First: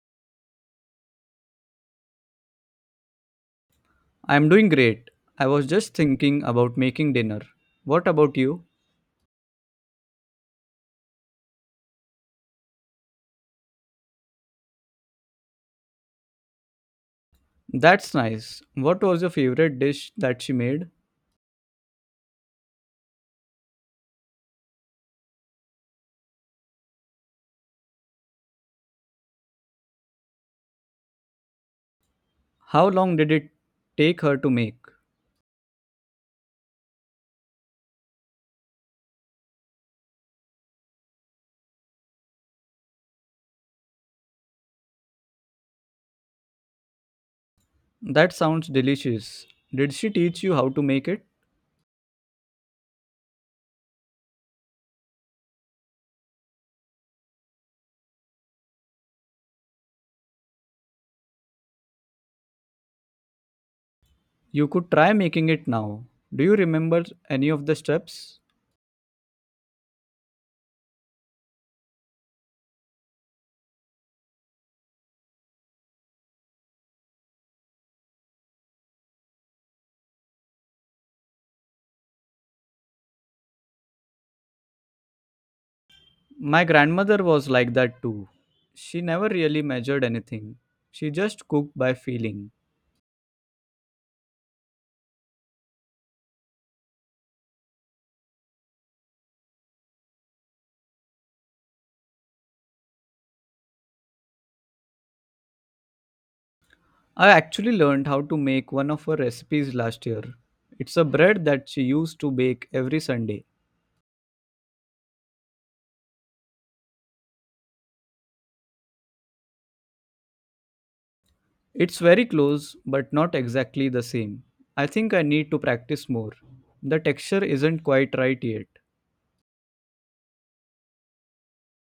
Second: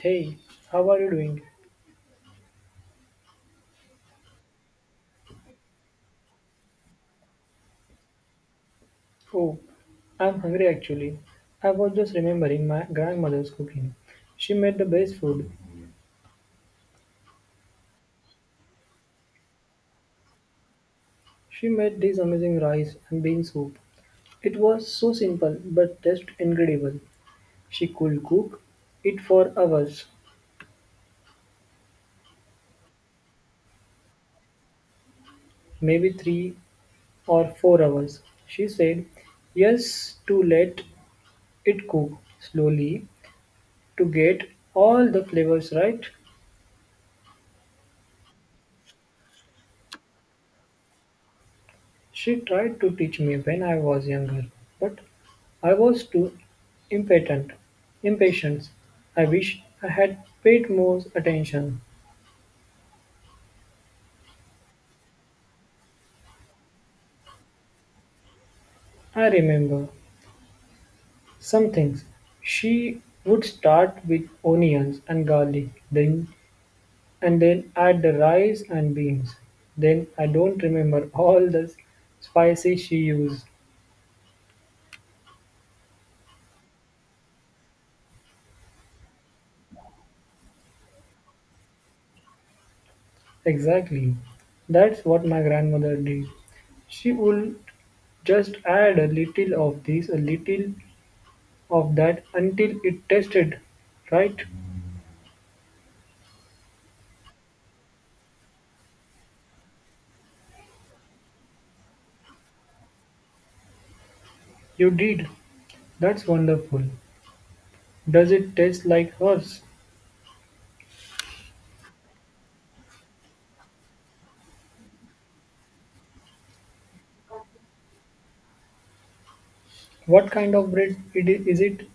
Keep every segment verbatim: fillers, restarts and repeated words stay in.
Hey, how are you doing? I'm doing great. I was just thinking about making dinner. What about you? Oh, I'm hungry actually. I was just remembering my grandmother's cooking. She made the best food. That's nice. What was your favorite dish that she made? She made this amazing rice and bean soup. It was so simple but tasted incredible. She could cook it for hours, How long did it take her to make? maybe three or four hours. She said yes to let it cook slowly to get all the flavors right. That sounds delicious. Did she teach you how to make it? She tried to teach me when I was younger, but I was too impatient. Impatient. I wish I had paid more attention. You could try making it now. Do you remember any of the steps? I remember some things. She would start with onions and garlic, then and then add the rice and beans. Then I don't remember all the spices she used. My grandmother was like that too. She never really measured anything. She just cooked by feeling. Exactly. That's what my grandmother did. She would just add a little of this, a little of that until it tasted right. I actually learned how to make one of her recipes last year. It's a bread that she used to bake every Sunday. You did. That's wonderful. Does it taste like hers? It's very close, but not exactly the same. I think I need to practice more. The texture isn't quite right yet. What kind of bread it i- is it?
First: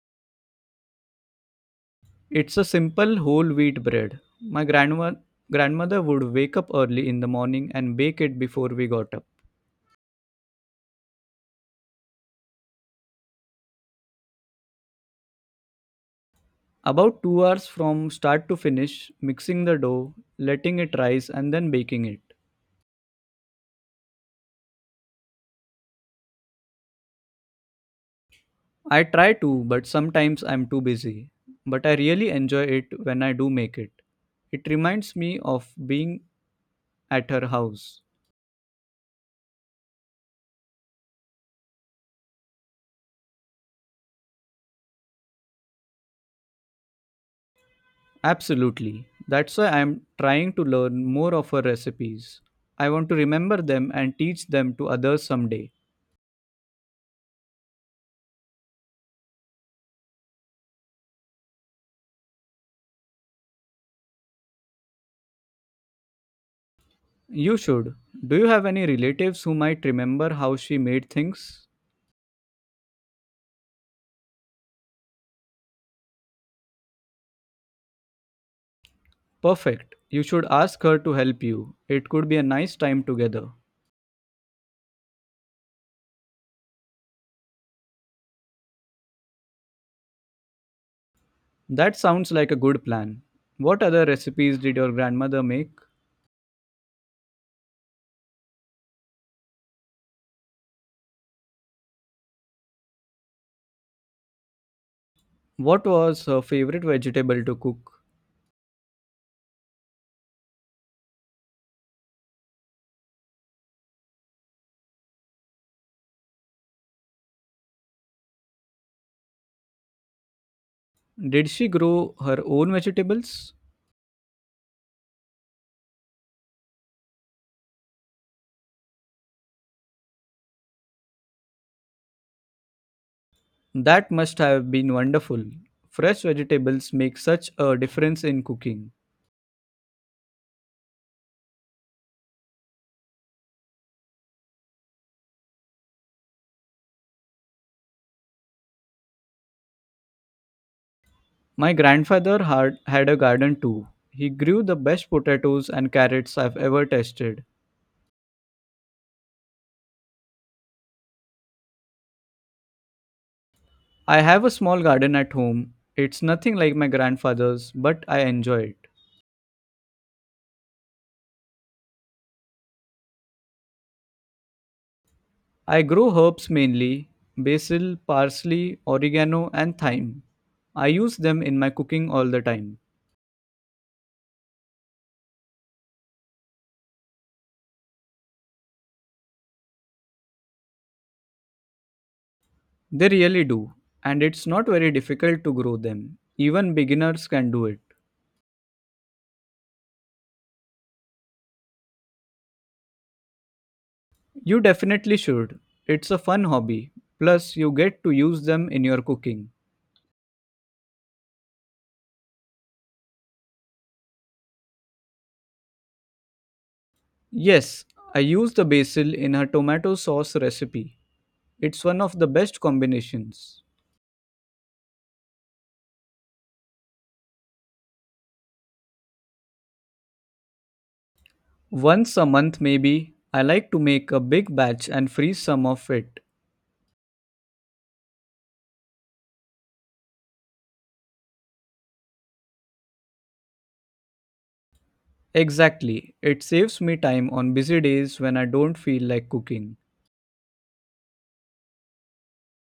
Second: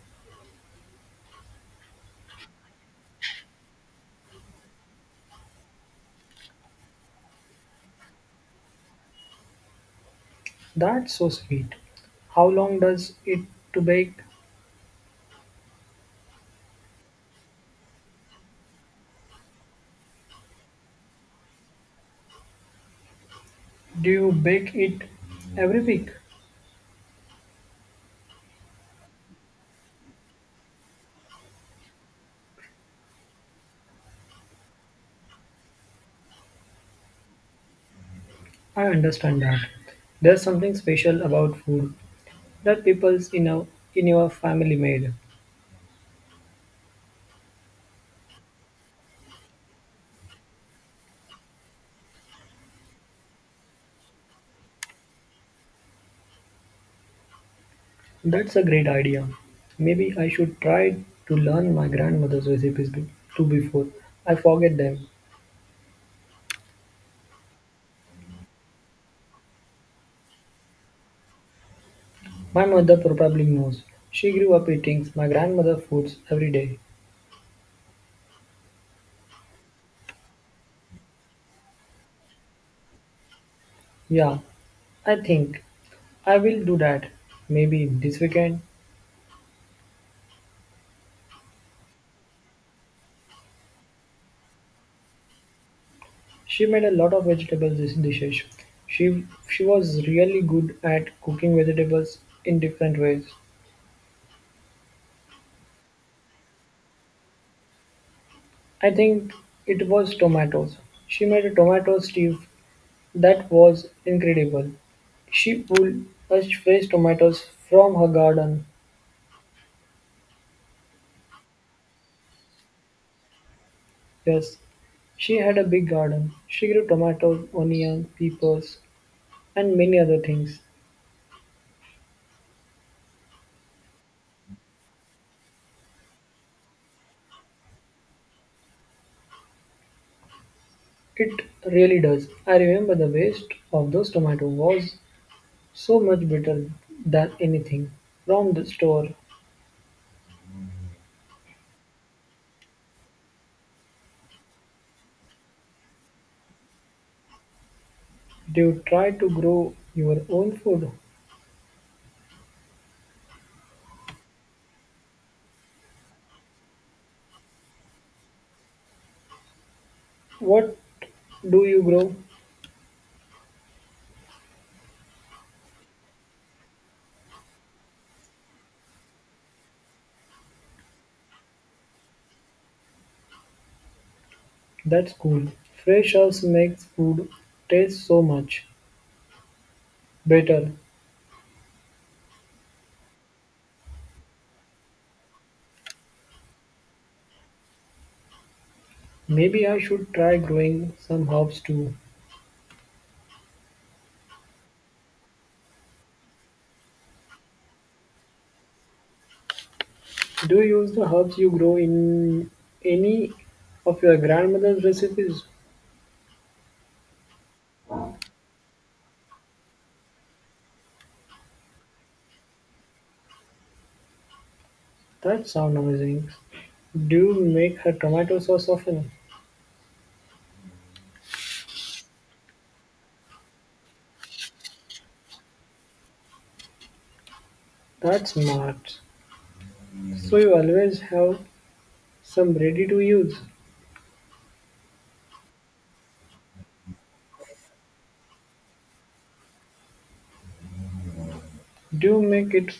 It's a simple whole wheat bread. My grandma- grandmother would wake up early in the morning and bake it before we got up. That's so sweet. How long does it to bake? About two hours from start to finish, mixing the dough, letting it rise, and then baking it. Do you bake it every week? I try to, but sometimes I'm too busy. But I really enjoy it when I do make it. It reminds me of being at her house. I understand that. There's something special about food that people's in, a, in your family made. Absolutely. That's why I'm trying to learn more of her recipes. I want to remember them and teach them to others someday. That's a great idea. Maybe I should try to learn my grandmother's recipes be- too before I forget them. You should. Do you have any relatives who might remember how she made things? My mother probably knows. She grew up eating my grandmother's foods every day. Perfect. You should ask her to help you. It could be a nice time together. Yeah, I think I will do that. Maybe this weekend. That sounds like a good plan. What other recipes did your grandmother make? She made a lot of vegetable dis- dishes. She she was really good at cooking vegetables in different ways. What was her favorite vegetable to cook? I think it was tomatoes. She made a tomato stew that was incredible. She pulled us fresh tomatoes from her garden. Did she grow her own vegetables? Yes, she had a big garden. She grew tomatoes, onions, peppers, and many other things. That must have been wonderful. Fresh vegetables make such a difference in cooking. It really does. I remember the waste of those tomatoes was so much better than anything from the store. My grandfather had, had a garden too. He grew the best potatoes and carrots I've ever tasted. Do you try to grow your own food? I have a small garden at home. It's nothing like my grandfather's, but I enjoy it. What do you grow? I grow herbs mainly basil, parsley, oregano, and thyme. I use them in my cooking all the time. That's cool. Fresh herbs makes food taste so much better. They really do, and it's not very difficult to grow them. Even beginners can do it. Maybe I should try growing some herbs too. You definitely should. It's a fun hobby. Plus, you get to use them in your cooking. Do you use the herbs you grow in any of your grandmother's recipes? Yes, I use the basil in her tomato sauce recipe. It's one of the best combinations. That sounds amazing. Do you make her tomato sauce often? Once a month, maybe, I like to make a big batch and freeze some of it. That's smart. So you always have some ready to use. Exactly, it saves me time on busy days when I don't feel like cooking. Do you make it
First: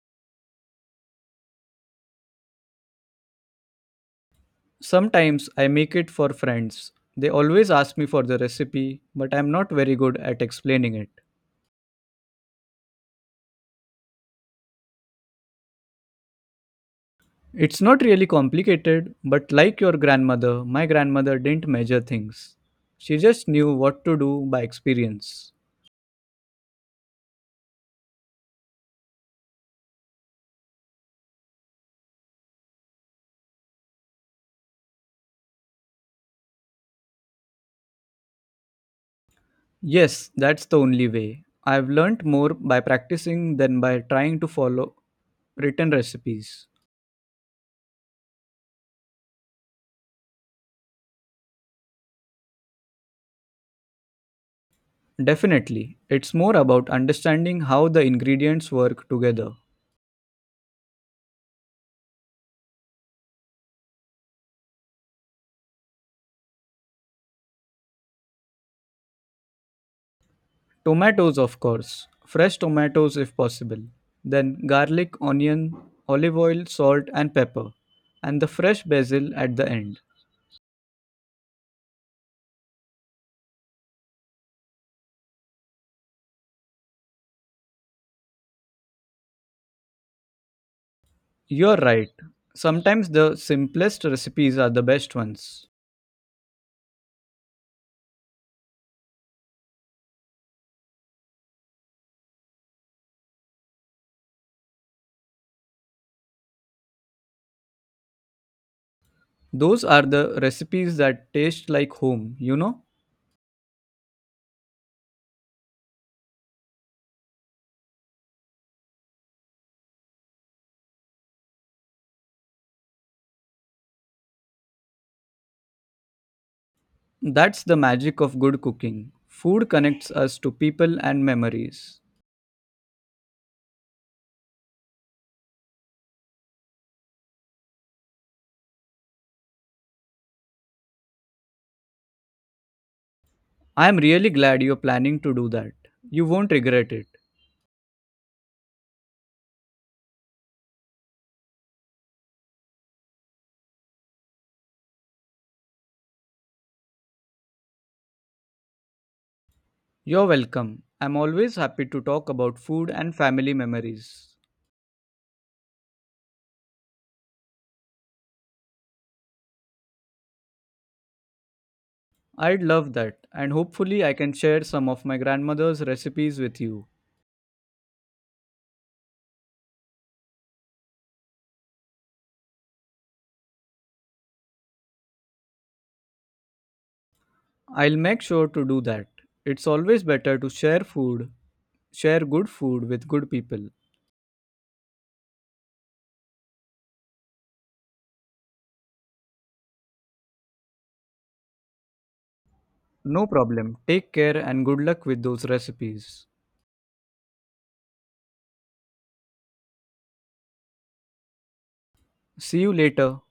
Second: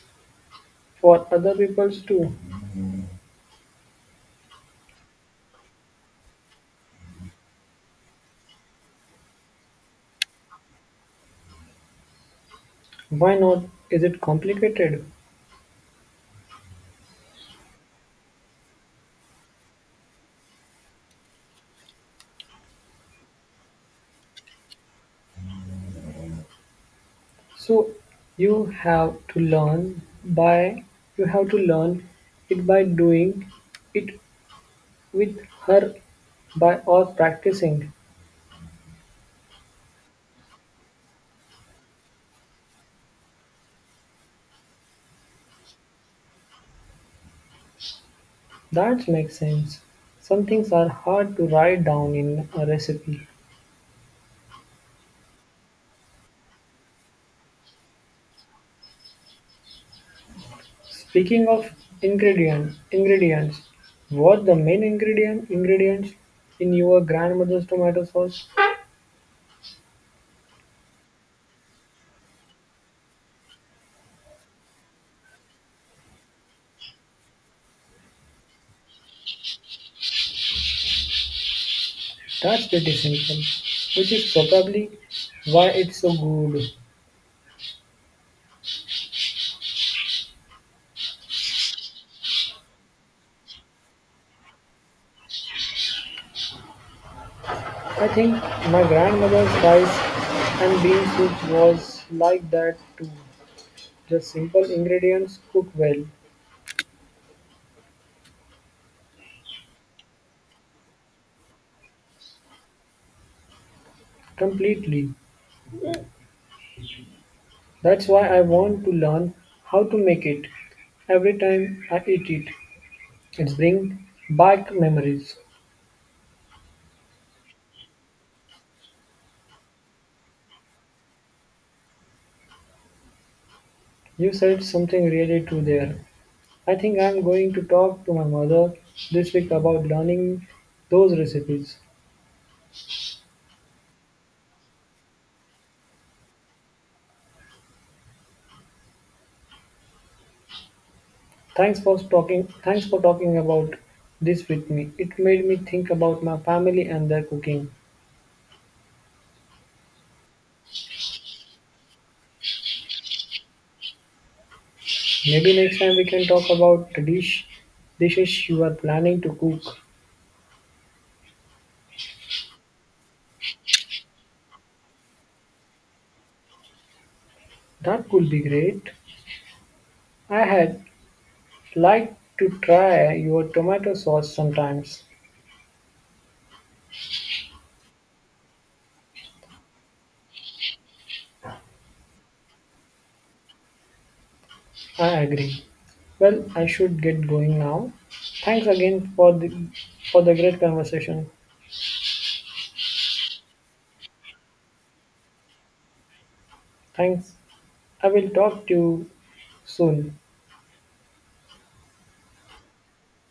for other people's too? Sometimes I make it for friends. They always ask me for the recipe, but I'm not very good at explaining it. Why not? Is it complicated? It's not really complicated, but like your grandmother, my grandmother didn't measure things. She just knew what to do by experience. So you have to learn by you have to learn it by doing it with her by or practicing. Yes, that's the only way. I've learnt more by practicing than by trying to follow written recipes. That makes sense. Some things are hard to write down in a recipe. Definitely, it's more about understanding how the ingredients work together. Speaking of ingredients, ingredients, what the main ingredient ingredients in your grandmother's tomato sauce? Tomatoes, of course, fresh tomatoes if possible. Then garlic, onion, olive oil, salt, and pepper, and the fresh basil at the end. That's pretty simple, which is probably why it's so good. You're right. Sometimes the simplest recipes are the best ones. I think my grandmother's rice and bean soup was like that too. Just simple ingredients cooked well, Those are the recipes that taste like home, you know? completely. That's why I want to learn how to make it every time I eat it. It brings back memories. That's the magic of good cooking. Food connects us to people and memories. You said something really true there. I think I'm going to talk to my mother this week about learning those recipes. I am really glad you're planning to do that. You won't regret it. Thanks for talking thanks for talking about this with me. It made me think about my family and their cooking. You're welcome. I'm always happy to talk about food and family memories. Maybe next time we can talk about the dish dishes you are planning to cook. I'd love that, and hopefully, I can share some of my grandmother's recipes with you. That could be great. I had like to try your tomato sauce sometimes. I'll make sure to do that. It's always better to share food, share good food with good people. I agree. Well, I should get going now. Thanks again for the for the great conversation. No problem. Take care and good luck with those recipes. Thanks. I will talk to you soon. See you later.